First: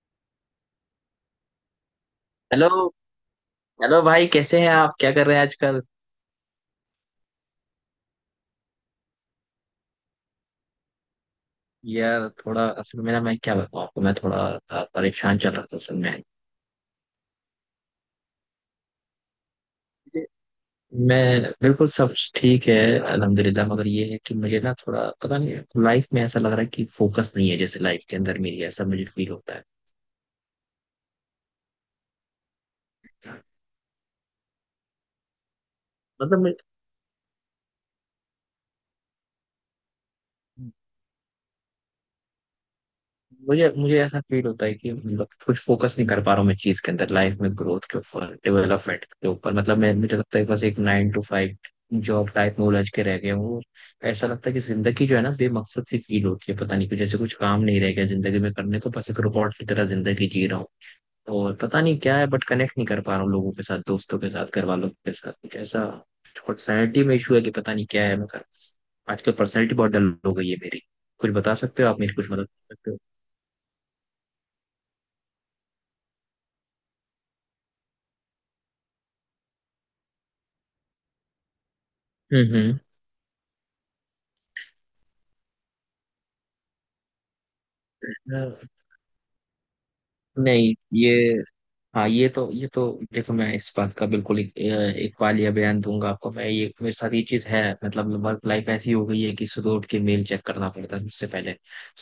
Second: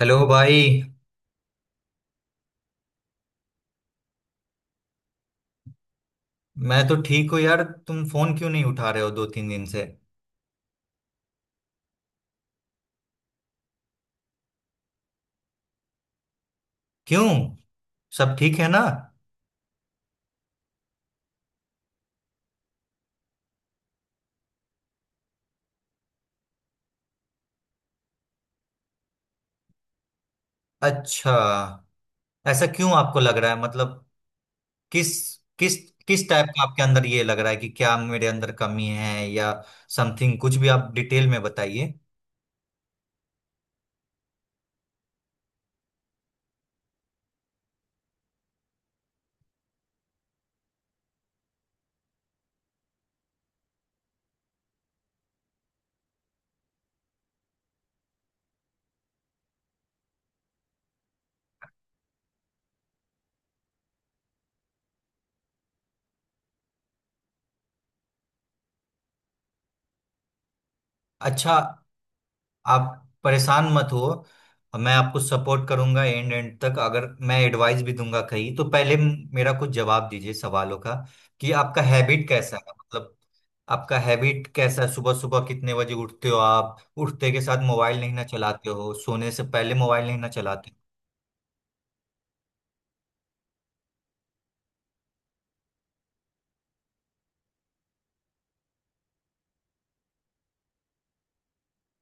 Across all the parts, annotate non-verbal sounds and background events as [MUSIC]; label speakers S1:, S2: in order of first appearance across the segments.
S1: Hello भाई।
S2: Hello. Hello भाई, कैसे हैं आप? क्या कर रहे हैं आजकल?
S1: मैं तो ठीक हूँ यार, तुम फोन क्यों नहीं उठा रहे हो दो तीन दिन से?
S2: यार, थोड़ा असल में ना, मैं क्या बताऊँ आपको, मैं थोड़ा परेशान चल रहा था असल में।
S1: क्यों, सब ठीक है ना?
S2: मैं बिल्कुल, सब ठीक है। अल्हम्दुलिल्लाह। मगर ये है कि मुझे ना थोड़ा पता नहीं, लाइफ में ऐसा लग रहा है कि फोकस नहीं है, जैसे लाइफ के अंदर मेरी, ऐसा मुझे फील होता है।
S1: अच्छा। ऐसा क्यों आपको लग रहा है, मतलब किस किस किस टाइप
S2: मतलब
S1: का आपके अंदर ये लग रहा है कि क्या मेरे अंदर कमी है या समथिंग? कुछ भी आप डिटेल में बताइए।
S2: मुझे मुझे ऐसा फील होता है कि मतलब कुछ फोकस नहीं कर पा रहा हूँ मैं, चीज के अंदर, लाइफ में, ग्रोथ के ऊपर, डेवलपमेंट के ऊपर। मतलब मैं मुझे लगता है कि बस एक 9 to 5 जॉब टाइप में उलझ के रह गया हूँ। ऐसा लगता है कि जिंदगी जो है ना, बेमकसद सी फील होती है। पता नहीं कुछ, जैसे कुछ काम नहीं रह गया जिंदगी में करने को, बस एक रोबोट की तरह जिंदगी जी रहा हूँ। और पता नहीं क्या है, बट कनेक्ट नहीं कर पा रहा हूँ लोगों के साथ, दोस्तों के साथ, घर वालों के साथ। कुछ ऐसा पर्सनैलिटी में इशू है कि पता नहीं क्या है। मैं कर आजकल पर्सनैलिटी बहुत डल हो गई है मेरी। कुछ बता
S1: अच्छा,
S2: सकते हो आप? मेरी कुछ मदद कर सकते हो?
S1: आप परेशान मत हो, मैं आपको सपोर्ट करूंगा एंड एंड तक। अगर मैं एडवाइस भी दूंगा कहीं तो पहले मेरा कुछ जवाब दीजिए सवालों का, कि आपका हैबिट कैसा है,
S2: हम्म।
S1: मतलब आपका हैबिट कैसा है? सुबह सुबह कितने बजे उठते हो? आप उठते के साथ मोबाइल नहीं ना चलाते हो? सोने से पहले मोबाइल नहीं ना चलाते
S2: नहीं, ये हाँ, ये तो देखो, मैं इस बात का बिल्कुल एक वालिया बयान दूंगा आपको। मैं ये मेरे साथ ये चीज है, मतलब वर्क लाइफ ऐसी हो गई है कि सुबह उठ के मेल चेक करना पड़ता है सबसे पहले,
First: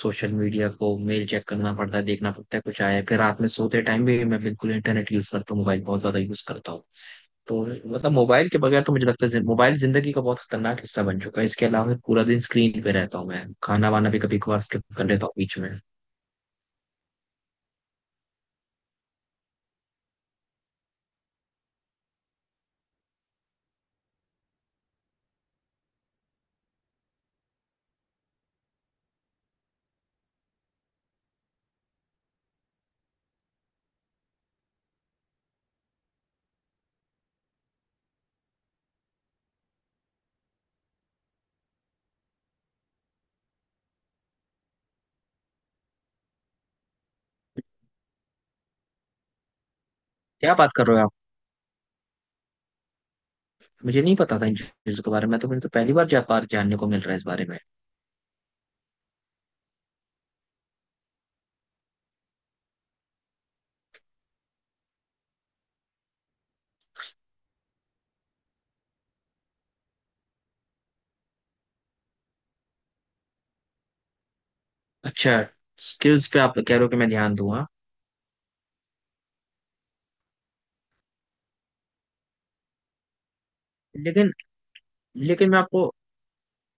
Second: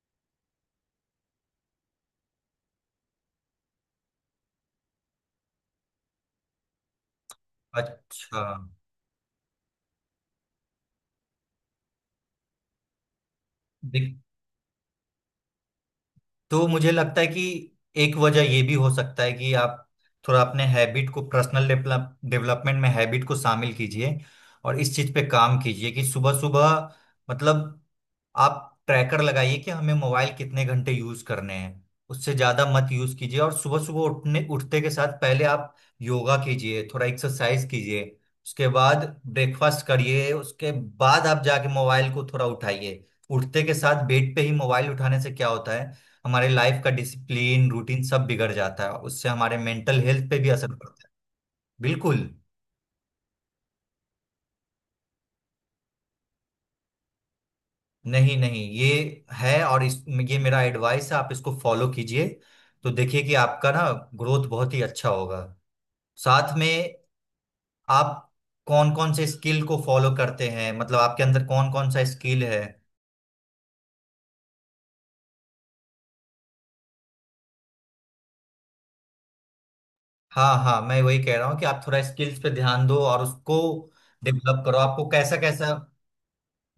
S2: सोशल मीडिया को, मेल चेक करना पड़ता है, देखना पड़ता है कुछ आया है। फिर रात में सोते टाइम भी मैं बिल्कुल इंटरनेट यूज करता हूँ, मोबाइल बहुत ज्यादा यूज करता हूँ। तो
S1: हो?
S2: मतलब
S1: अच्छा,
S2: मोबाइल के बगैर तो मुझे लगता है, मोबाइल जिंदगी का बहुत खतरनाक हिस्सा बन चुका है। इसके अलावा पूरा दिन स्क्रीन पे रहता हूँ मैं, खाना वाना भी कभी कभार स्किप कर लेता हूँ बीच में।
S1: तो मुझे लगता है कि एक वजह ये भी हो सकता है कि आप थोड़ा अपने हैबिट को पर्सनल डेवलपमेंट में हैबिट को शामिल कीजिए, और इस चीज पे काम कीजिए कि सुबह सुबह, मतलब आप ट्रैकर लगाइए कि हमें मोबाइल कितने घंटे यूज करने हैं, उससे ज्यादा मत यूज कीजिए। और सुबह सुबह उठने उठते के साथ पहले आप योगा कीजिए, थोड़ा एक्सरसाइज कीजिए, उसके बाद ब्रेकफास्ट करिए, उसके बाद आप जाके मोबाइल को थोड़ा उठाइए। उठते के साथ बेड पे ही मोबाइल उठाने से क्या होता है, हमारे लाइफ का डिसिप्लिन रूटीन सब बिगड़ जाता है, उससे हमारे मेंटल हेल्थ पे भी
S2: क्या बात
S1: असर
S2: कर रहे
S1: पड़ता
S2: हो
S1: है।
S2: आप!
S1: बिल्कुल।
S2: मुझे नहीं पता था इन चीज़ों के बारे में, तो मुझे तो पहली बार जापान जानने को मिल रहा है इस बारे में।
S1: नहीं नहीं, ये है, और इस, ये मेरा एडवाइस है, आप इसको फॉलो कीजिए तो देखिए कि आपका ना ग्रोथ बहुत ही अच्छा होगा। साथ में आप कौन कौन से स्किल को फॉलो करते हैं, मतलब आपके अंदर कौन कौन सा स्किल है?
S2: अच्छा, स्किल्स पे आप कह रहे हो कि मैं ध्यान दूंगा?
S1: हाँ हाँ, मैं वही कह रहा हूँ कि आप थोड़ा स्किल्स पे ध्यान दो और उसको
S2: लेकिन
S1: डेवलप करो। आपको कैसा
S2: लेकिन मैं
S1: कैसा?
S2: आपको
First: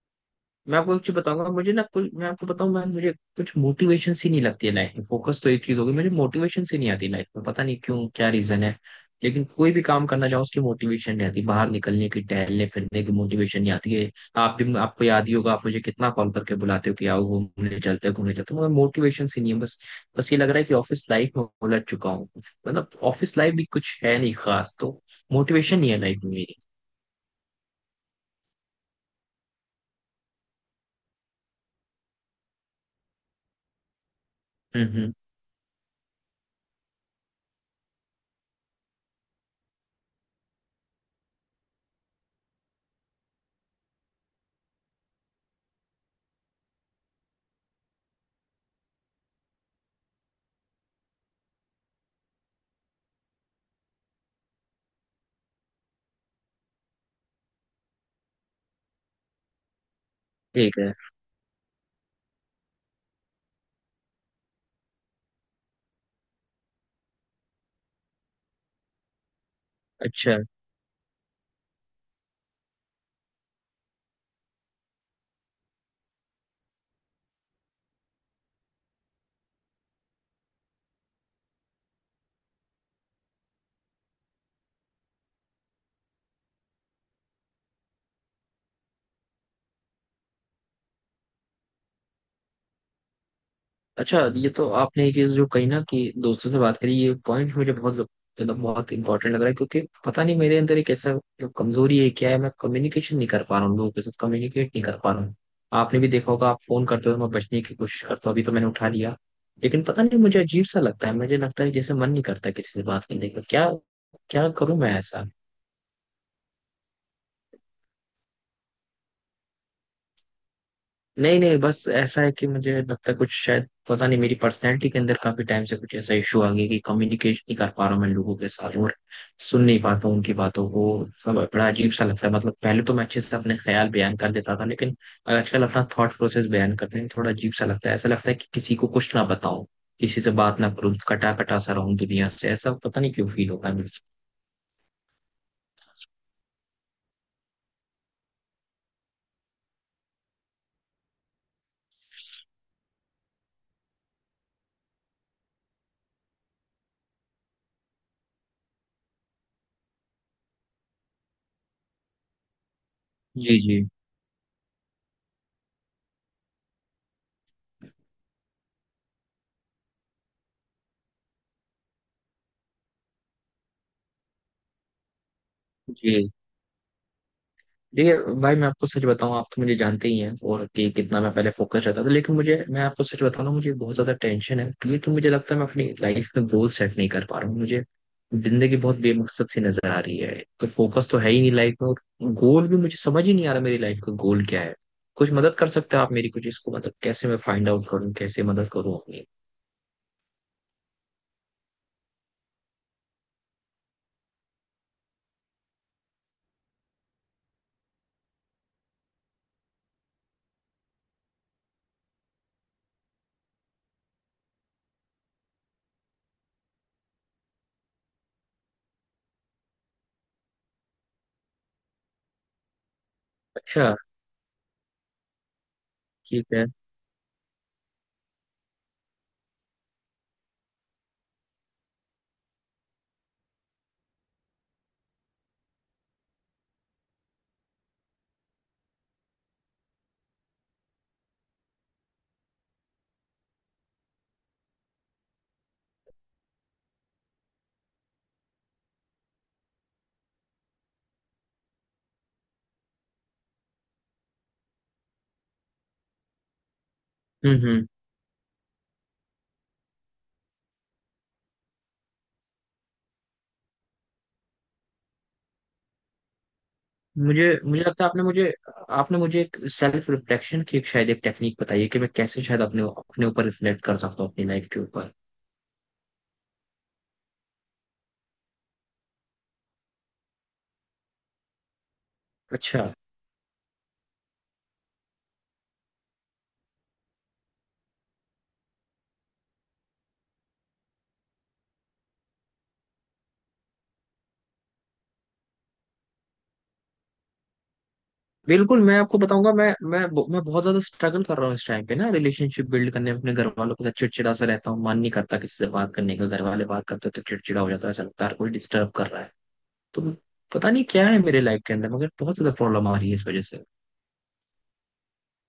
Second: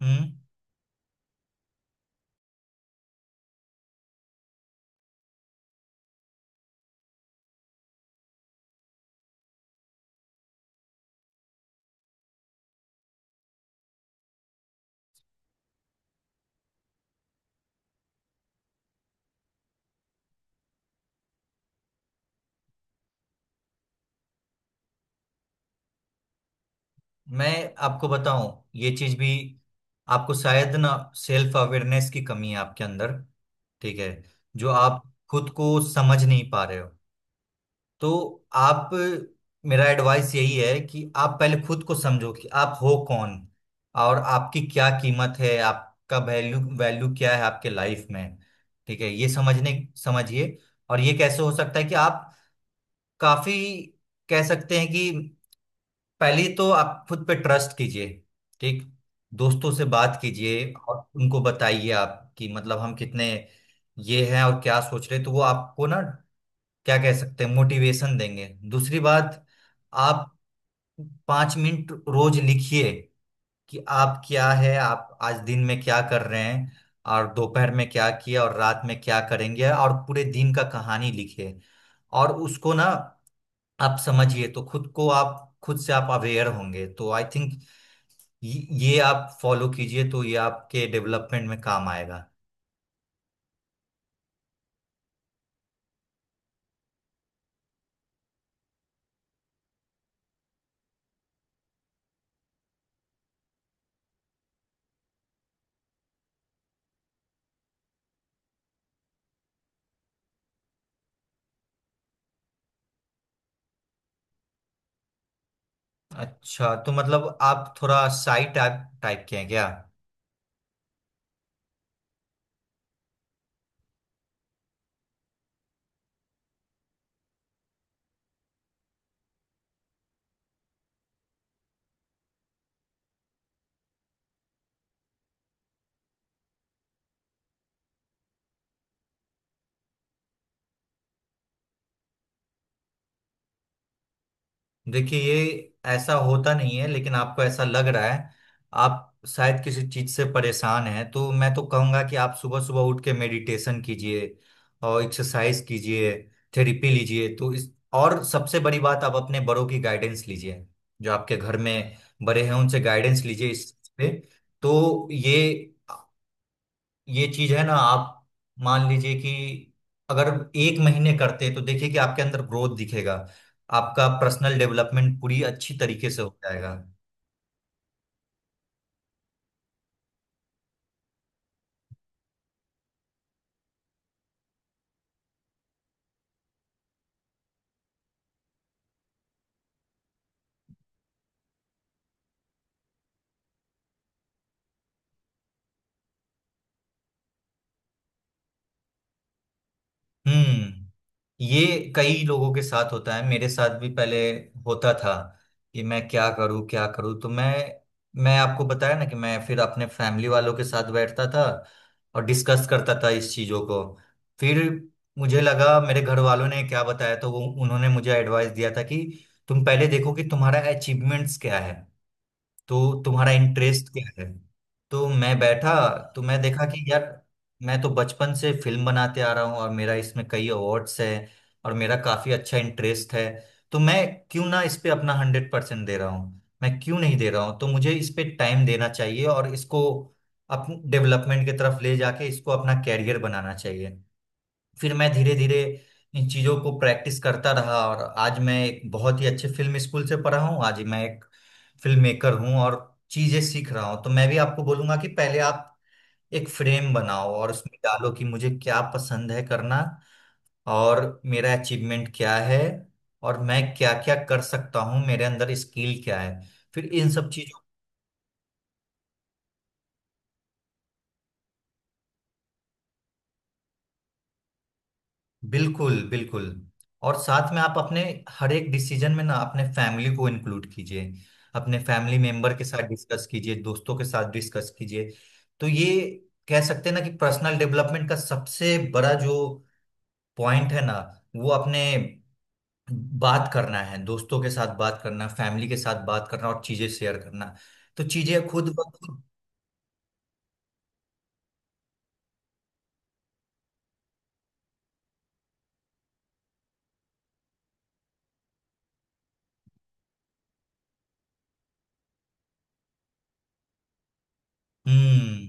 S1: हम्म
S2: मैं आपको एक चीज बताऊंगा। मुझे ना कुछ, मैं आपको बताऊं, मैं मुझे कुछ मोटिवेशन सी नहीं लगती है लाइफ में। फोकस तो एक चीज होगी, मुझे मोटिवेशन सी नहीं आती लाइफ में, पता नहीं क्यों, क्या रीजन है। लेकिन कोई भी काम करना चाहो उसकी मोटिवेशन नहीं आती, बाहर निकलने की, टहलने फिरने की मोटिवेशन नहीं आती है। आप भी, आपको याद ही होगा, आप मुझे कितना कॉल करके बुलाते हो कि आओ घूमने चलते हो, घूमने चलते हो, मगर मोटिवेशन सी नहीं है बस बस ये लग रहा है कि ऑफिस लाइफ में उलझ चुका हूँ, मतलब ऑफिस लाइफ भी कुछ है नहीं खास, तो मोटिवेशन नहीं है लाइफ में मेरी।
S1: मैं आपको बताऊं, ये चीज भी आपको शायद ना, सेल्फ अवेयरनेस की कमी है आपके अंदर। ठीक है? जो
S2: हम्म,
S1: आप
S2: हम्म।
S1: खुद को समझ नहीं पा रहे हो, तो आप, मेरा एडवाइस यही है कि आप पहले खुद को समझो कि आप हो कौन, और आपकी क्या कीमत है, आपका वैल्यू वैल्यू क्या है आपके लाइफ में। ठीक है? ये समझने समझिए। और ये कैसे हो सकता है कि आप काफी, कह सकते हैं कि पहले तो आप खुद पे ट्रस्ट कीजिए, ठीक। दोस्तों से बात कीजिए
S2: ठीक है।
S1: और उनको बताइए आप कि मतलब हम कितने ये हैं और क्या सोच रहे हैं, तो वो आपको ना क्या कह सकते हैं, मोटिवेशन देंगे। दूसरी बात, आप
S2: अच्छा,
S1: 5 मिनट रोज लिखिए कि आप क्या है, आप आज दिन में क्या कर रहे हैं, और दोपहर में क्या किया, और रात में क्या करेंगे, और पूरे दिन का कहानी लिखिए, और उसको ना आप समझिए तो खुद को आप, खुद से आप अवेयर होंगे तो आई थिंक ये आप फॉलो कीजिए तो ये आपके डेवलपमेंट में काम आएगा।
S2: अच्छा, ये तो आपने ये चीज जो कही ना कि दोस्तों से बात करी, ये पॉइंट मुझे बहुत, मतलब बहुत इंपॉर्टेंट लग रहा है क्योंकि पता नहीं मेरे अंदर एक ऐसा, जो कमजोरी है क्या है, मैं कम्युनिकेशन नहीं कर पा रहा हूँ लोगों के साथ, कम्युनिकेट नहीं कर पा रहा हूँ। आपने भी देखा होगा, आप फोन करते हो मैं बचने की कोशिश करता हूँ, अभी तो मैंने उठा लिया, लेकिन पता नहीं मुझे अजीब सा लगता है, मुझे लगता है जैसे मन नहीं करता किसी से बात करने का क्या, क्या करूं मैं ऐसा?
S1: अच्छा, तो मतलब आप थोड़ा साई टाइप टाइप के हैं क्या?
S2: नहीं, नहीं, बस ऐसा है कि मुझे लगता है कुछ, शायद पता नहीं, मेरी पर्सनैलिटी के अंदर काफी टाइम से कुछ ऐसा इशू आ गया कि कम्युनिकेशन नहीं कर पा रहा हूँ मैं लोगों के साथ, और सुन नहीं पाता हूँ उनकी बातों को। सब बड़ा अजीब सा लगता है, मतलब पहले तो मैं अच्छे से अपने ख्याल बयान कर देता था, लेकिन आजकल अपना थॉट प्रोसेस बयान करने में थोड़ा अजीब सा लगता है, ऐसा लगता है कि किसी को कुछ ना बताऊं, किसी से बात ना करूं, कटा कटा सा रहूं दुनिया से, ऐसा पता नहीं क्यों फील होता है मुझे।
S1: देखिए ये ऐसा होता नहीं है, लेकिन आपको ऐसा लग रहा है। आप शायद किसी चीज से परेशान हैं, तो मैं तो कहूंगा कि आप सुबह सुबह उठ के मेडिटेशन कीजिए और एक्सरसाइज कीजिए, थेरेपी लीजिए तो इस, और सबसे बड़ी बात आप अपने बड़ों की गाइडेंस लीजिए। जो आपके घर में बड़े हैं उनसे गाइडेंस लीजिए
S2: जी,
S1: इस
S2: जी,
S1: चीज पे। तो ये चीज है ना, आप मान लीजिए कि अगर एक महीने करते तो देखिए कि आपके अंदर ग्रोथ दिखेगा, आपका पर्सनल डेवलपमेंट पूरी अच्छी तरीके से
S2: जी।
S1: हो जाएगा।
S2: देखिए भाई, मैं आपको सच बताऊं, आप तो मुझे जानते ही हैं और कि कितना मैं पहले फोकस रहता था, लेकिन मुझे मैं आपको सच बताऊं ना, मुझे बहुत ज्यादा टेंशन है क्योंकि, तो मुझे लगता है मैं अपनी लाइफ में गोल सेट नहीं कर पा रहा हूँ, मुझे जिंदगी बहुत बेमकसद सी नजर आ रही है। कोई फोकस तो है ही नहीं लाइफ में, और गोल भी मुझे समझ ही नहीं आ रहा, मेरी लाइफ का गोल क्या है। कुछ मदद कर सकते हो आप मेरी, कुछ इसको, मतलब कैसे मैं फाइंड आउट करूँ, कैसे मदद करूँ अपनी?
S1: हम्म ये कई लोगों के साथ होता है, मेरे साथ भी पहले होता था कि मैं क्या करूं, क्या करूं। तो मैं आपको बताया ना कि मैं फिर अपने फैमिली वालों के साथ बैठता था और डिस्कस करता था इस चीजों को। फिर मुझे लगा मेरे घर वालों ने क्या बताया, तो वो उन्होंने मुझे एडवाइस दिया था कि तुम पहले देखो कि तुम्हारा अचीवमेंट्स क्या है, तो तुम्हारा इंटरेस्ट
S2: अच्छा।
S1: क्या है। तो मैं बैठा, तो मैं
S2: ठीक
S1: देखा
S2: है।
S1: कि यार, मैं तो बचपन से फिल्म बनाते आ रहा हूँ, और मेरा इसमें कई अवार्ड्स है और मेरा काफी अच्छा इंटरेस्ट है, तो मैं क्यों ना इस पे अपना 100% दे रहा हूँ, मैं क्यों नहीं दे रहा हूँ, तो मुझे इस पे टाइम देना चाहिए और इसको अपने डेवलपमेंट की तरफ ले जाके इसको अपना कैरियर बनाना चाहिए। फिर मैं धीरे धीरे इन चीजों को प्रैक्टिस करता रहा, और आज मैं एक बहुत ही अच्छे फिल्म स्कूल से पढ़ा हूँ, आज मैं एक फिल्म मेकर हूँ और चीजें सीख रहा हूँ। तो मैं भी आपको बोलूंगा कि पहले आप एक फ्रेम बनाओ और
S2: हम्म,
S1: उसमें
S2: हम्म।
S1: डालो कि मुझे क्या पसंद है करना, और मेरा अचीवमेंट क्या है, और मैं क्या क्या कर सकता हूँ, मेरे अंदर स्किल क्या है, फिर इन सब
S2: मुझे
S1: चीजों।
S2: मुझे लगता है, आपने मुझे एक सेल्फ रिफ्लेक्शन की, एक शायद एक टेक्निक बताई है कि मैं कैसे शायद अपने, अपने ऊपर रिफ्लेक्ट कर सकता हूँ, अपनी लाइफ के ऊपर।
S1: बिल्कुल बिल्कुल। और साथ में आप अपने हर एक डिसीजन में ना अपने फैमिली को इंक्लूड कीजिए, अपने फैमिली मेंबर के
S2: अच्छा।
S1: साथ डिस्कस कीजिए, दोस्तों के साथ डिस्कस कीजिए। तो ये कह सकते हैं ना कि पर्सनल डेवलपमेंट का सबसे बड़ा जो पॉइंट है ना, वो अपने बात करना है, दोस्तों के साथ बात करना, फैमिली के साथ बात करना और चीजें शेयर करना, तो चीजें खुद
S2: बिल्कुल,
S1: ब
S2: मैं आपको
S1: खुद।
S2: बताऊंगा, मैं मैं बहुत ज्यादा स्ट्रगल कर रहा हूँ इस टाइम पे ना, रिलेशनशिप बिल्ड करने में अपने घर वालों के साथ, चिड़चिड़ा सा रहता हूँ, मन नहीं करता किसी से बात करने का, घर वाले बात करते हैं तो चिड़चिड़ा हो जाता है, ऐसा लगता है हर कोई डिस्टर्ब कर रहा है, तो पता नहीं क्या है मेरे लाइफ के अंदर, मगर बहुत ज्यादा प्रॉब्लम आ रही है इस वजह से।
S1: हम्म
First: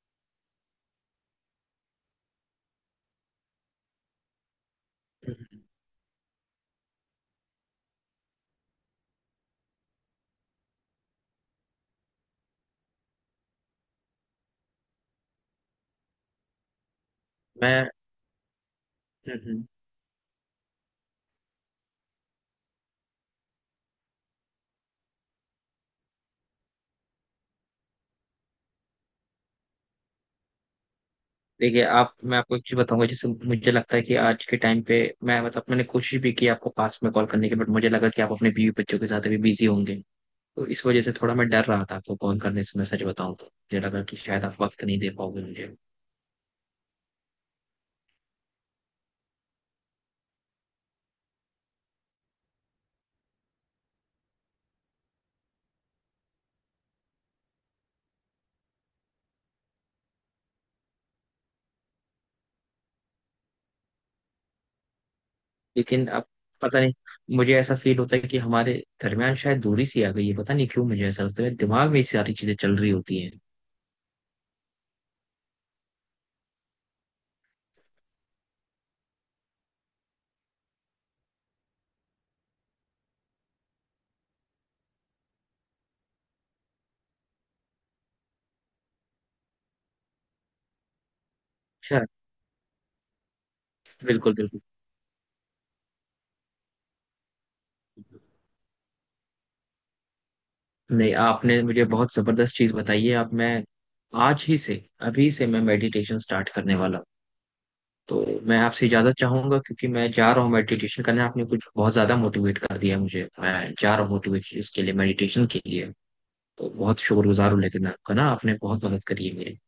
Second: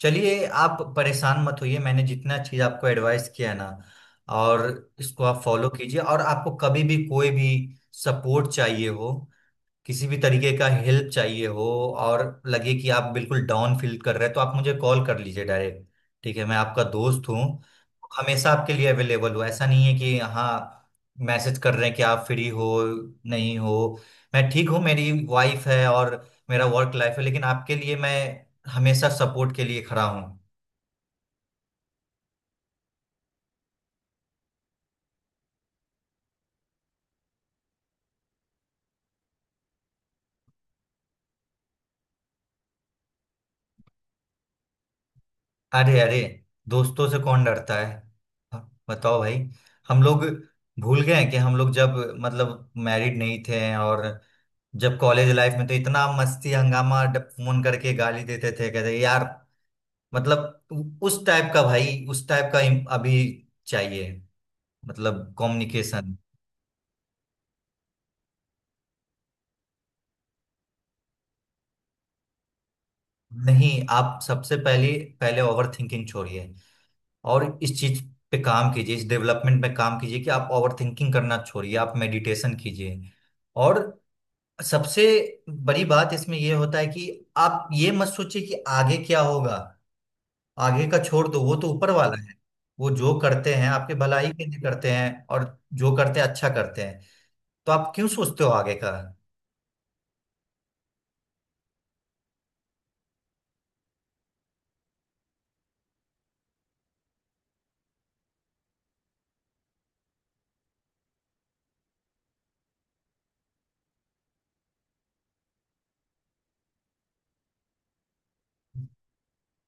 S1: चलिए, आप परेशान मत होइए, मैंने जितना चीज आपको एडवाइस किया है ना, और इसको आप
S2: हम्म।
S1: फॉलो कीजिए। और आपको कभी भी कोई भी सपोर्ट चाहिए हो, किसी भी तरीके का हेल्प चाहिए हो, और लगे कि आप बिल्कुल डाउन फील कर रहे हैं, तो आप मुझे कॉल कर लीजिए डायरेक्ट। ठीक है, मैं आपका दोस्त हूँ,
S2: मैं
S1: हमेशा आपके लिए अवेलेबल
S2: हम्म,
S1: हूँ।
S2: हम्म।
S1: ऐसा नहीं है कि हाँ, मैसेज कर रहे हैं कि आप फ्री हो, नहीं हो। मैं ठीक हूँ, मेरी वाइफ है और मेरा वर्क लाइफ है, लेकिन आपके लिए मैं हमेशा सपोर्ट के लिए खड़ा हूँ।
S2: देखिए आप, मैं आपको एक चीज बताऊंगा जैसे, मुझे लगता है कि आज के टाइम पे, मैं मतलब मैंने कोशिश भी की आपको पास में कॉल करने की, बट मुझे लगा कि आप अपने बीवी बच्चों के साथ अभी बिजी होंगे, तो इस वजह से थोड़ा मैं डर रहा था आपको कॉल करने से, मैं सच बताऊं तो मुझे लगा कि शायद आप वक्त नहीं दे पाओगे मुझे।
S1: अरे अरे, दोस्तों से कौन डरता है? हाँ, बताओ भाई। हम लोग भूल गए हैं कि हम लोग जब, मतलब मैरिड नहीं थे, और जब कॉलेज लाइफ में तो इतना मस्ती हंगामा, फोन करके गाली देते थे, कहते यार, मतलब उस टाइप का भाई, उस टाइप का अभी चाहिए, मतलब
S2: लेकिन
S1: कम्युनिकेशन।
S2: अब, पता नहीं, मुझे ऐसा फील होता है कि हमारे दरमियान शायद दूरी सी आ गई है, पता नहीं क्यों मुझे ऐसा लगता है, दिमाग में ये सारी चीजें चल रही होती हैं।
S1: नहीं, आप सबसे पहले, पहले ओवर थिंकिंग छोड़िए, और इस चीज पे काम कीजिए, इस डेवलपमेंट पे काम कीजिए कि आप ओवर थिंकिंग करना छोड़िए, आप मेडिटेशन कीजिए, और सबसे बड़ी बात इसमें यह होता है कि आप ये मत सोचिए कि आगे क्या होगा। आगे का छोड़ दो, वो तो ऊपर
S2: अच्छा,
S1: वाला है, वो जो करते हैं आपके भलाई
S2: बिल्कुल,
S1: के लिए
S2: बिल्कुल।
S1: करते हैं, और जो करते हैं अच्छा करते हैं, तो आप क्यों सोचते हो आगे का।
S2: नहीं, आपने मुझे बहुत जबरदस्त चीज बताई है, अब मैं आज ही से, अभी से मैं मेडिटेशन स्टार्ट करने वाला हूं। तो मैं आपसे इजाजत चाहूंगा क्योंकि मैं जा रहा हूँ मेडिटेशन करने, आपने कुछ बहुत ज्यादा मोटिवेट कर दिया मुझे, मैं जा रहा हूँ मोटिवेशन इसके लिए, मेडिटेशन के लिए। तो बहुत शुक्रगुजार हूँ लेकिन आपका ना, आपने बहुत मदद करी है मेरी।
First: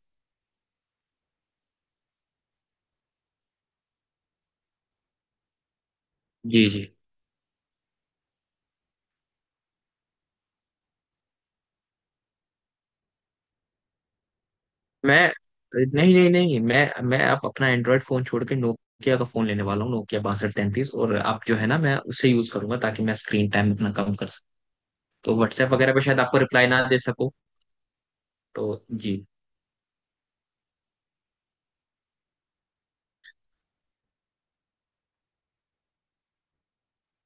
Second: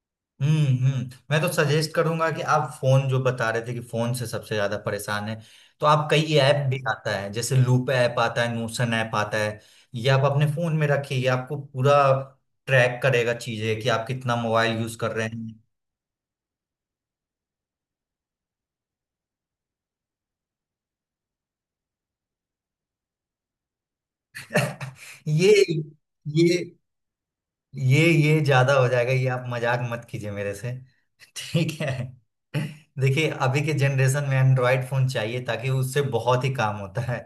S1: मैं तो सजेस्ट करूंगा कि आप फोन, जो बता रहे थे कि फोन से सबसे ज्यादा परेशान है, तो आप कई ऐप
S2: जी,
S1: भी
S2: जी।
S1: आता है, जैसे लूप ऐप आता है, नोशन ऐप आता है, ये आप अपने फोन में रखिए, ये आपको पूरा ट्रैक करेगा चीजें कि आप कितना मोबाइल यूज कर
S2: मैं
S1: रहे हैं।
S2: नहीं, नहीं, नहीं, मैं मैं आप अपना एंड्रॉयड फोन छोड़ के नोकिया का फोन लेने वाला हूँ, नोकिया 6233, और आप जो है ना मैं उसे यूज करूंगा ताकि मैं स्क्रीन टाइम अपना कम कर सकूँ,
S1: [LAUGHS]
S2: तो
S1: ये
S2: व्हाट्सएप वगैरह पे शायद आपको
S1: ये
S2: रिप्लाई ना दे सकूँ।
S1: ये
S2: तो
S1: ज्यादा हो जाएगा,
S2: जी,
S1: ये आप मजाक मत कीजिए मेरे से। [LAUGHS] ठीक है, देखिए अभी के जनरेशन में एंड्रॉयड फोन चाहिए ताकि उससे बहुत ही काम होता है,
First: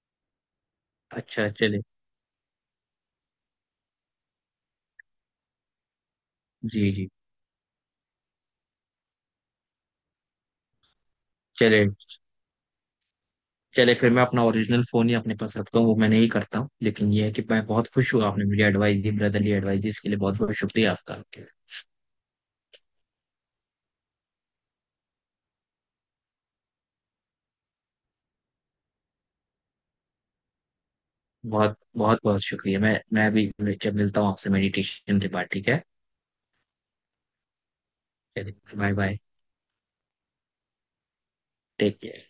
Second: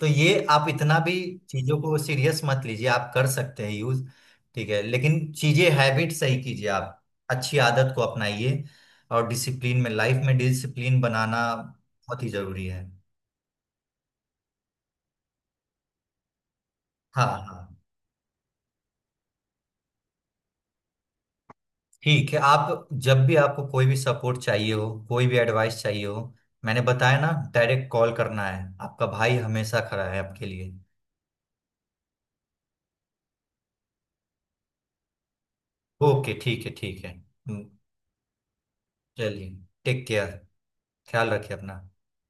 S1: तो ये आप इतना भी
S2: अच्छा,
S1: चीजों
S2: चले।
S1: को सीरियस मत लीजिए, आप कर सकते हैं यूज। ठीक है, लेकिन चीजें हैबिट सही कीजिए
S2: जी,
S1: आप,
S2: जी,
S1: अच्छी आदत को अपनाइए, और डिसिप्लिन में लाइफ में डिसिप्लिन बनाना
S2: चले,
S1: बहुत ही जरूरी है।
S2: चले, फिर मैं अपना ओरिजिनल फोन ही अपने पास रखता हूँ, वो मैं नहीं करता हूँ, लेकिन
S1: हाँ
S2: ये है कि
S1: हाँ,
S2: मैं बहुत खुश हुआ, आपने मुझे एडवाइस दी, ब्रदरली एडवाइस दी, इसके लिए बहुत बहुत शुक्रिया आपका, आपके।
S1: ठीक है, आप जब भी आपको कोई भी सपोर्ट चाहिए हो, कोई भी एडवाइस चाहिए हो, मैंने बताया ना, डायरेक्ट कॉल करना है, आपका भाई हमेशा खड़ा है आपके लिए।
S2: बहुत बहुत बहुत शुक्रिया, मैं भी जब मिलता हूँ आपसे मेडिटेशन के बाद, ठीक है।
S1: ओके, ठीक है, ठीक है।
S2: चलिए, बाय बाय।
S1: चलिए, टेक केयर, ख्याल रखिए अपना।
S2: Take care.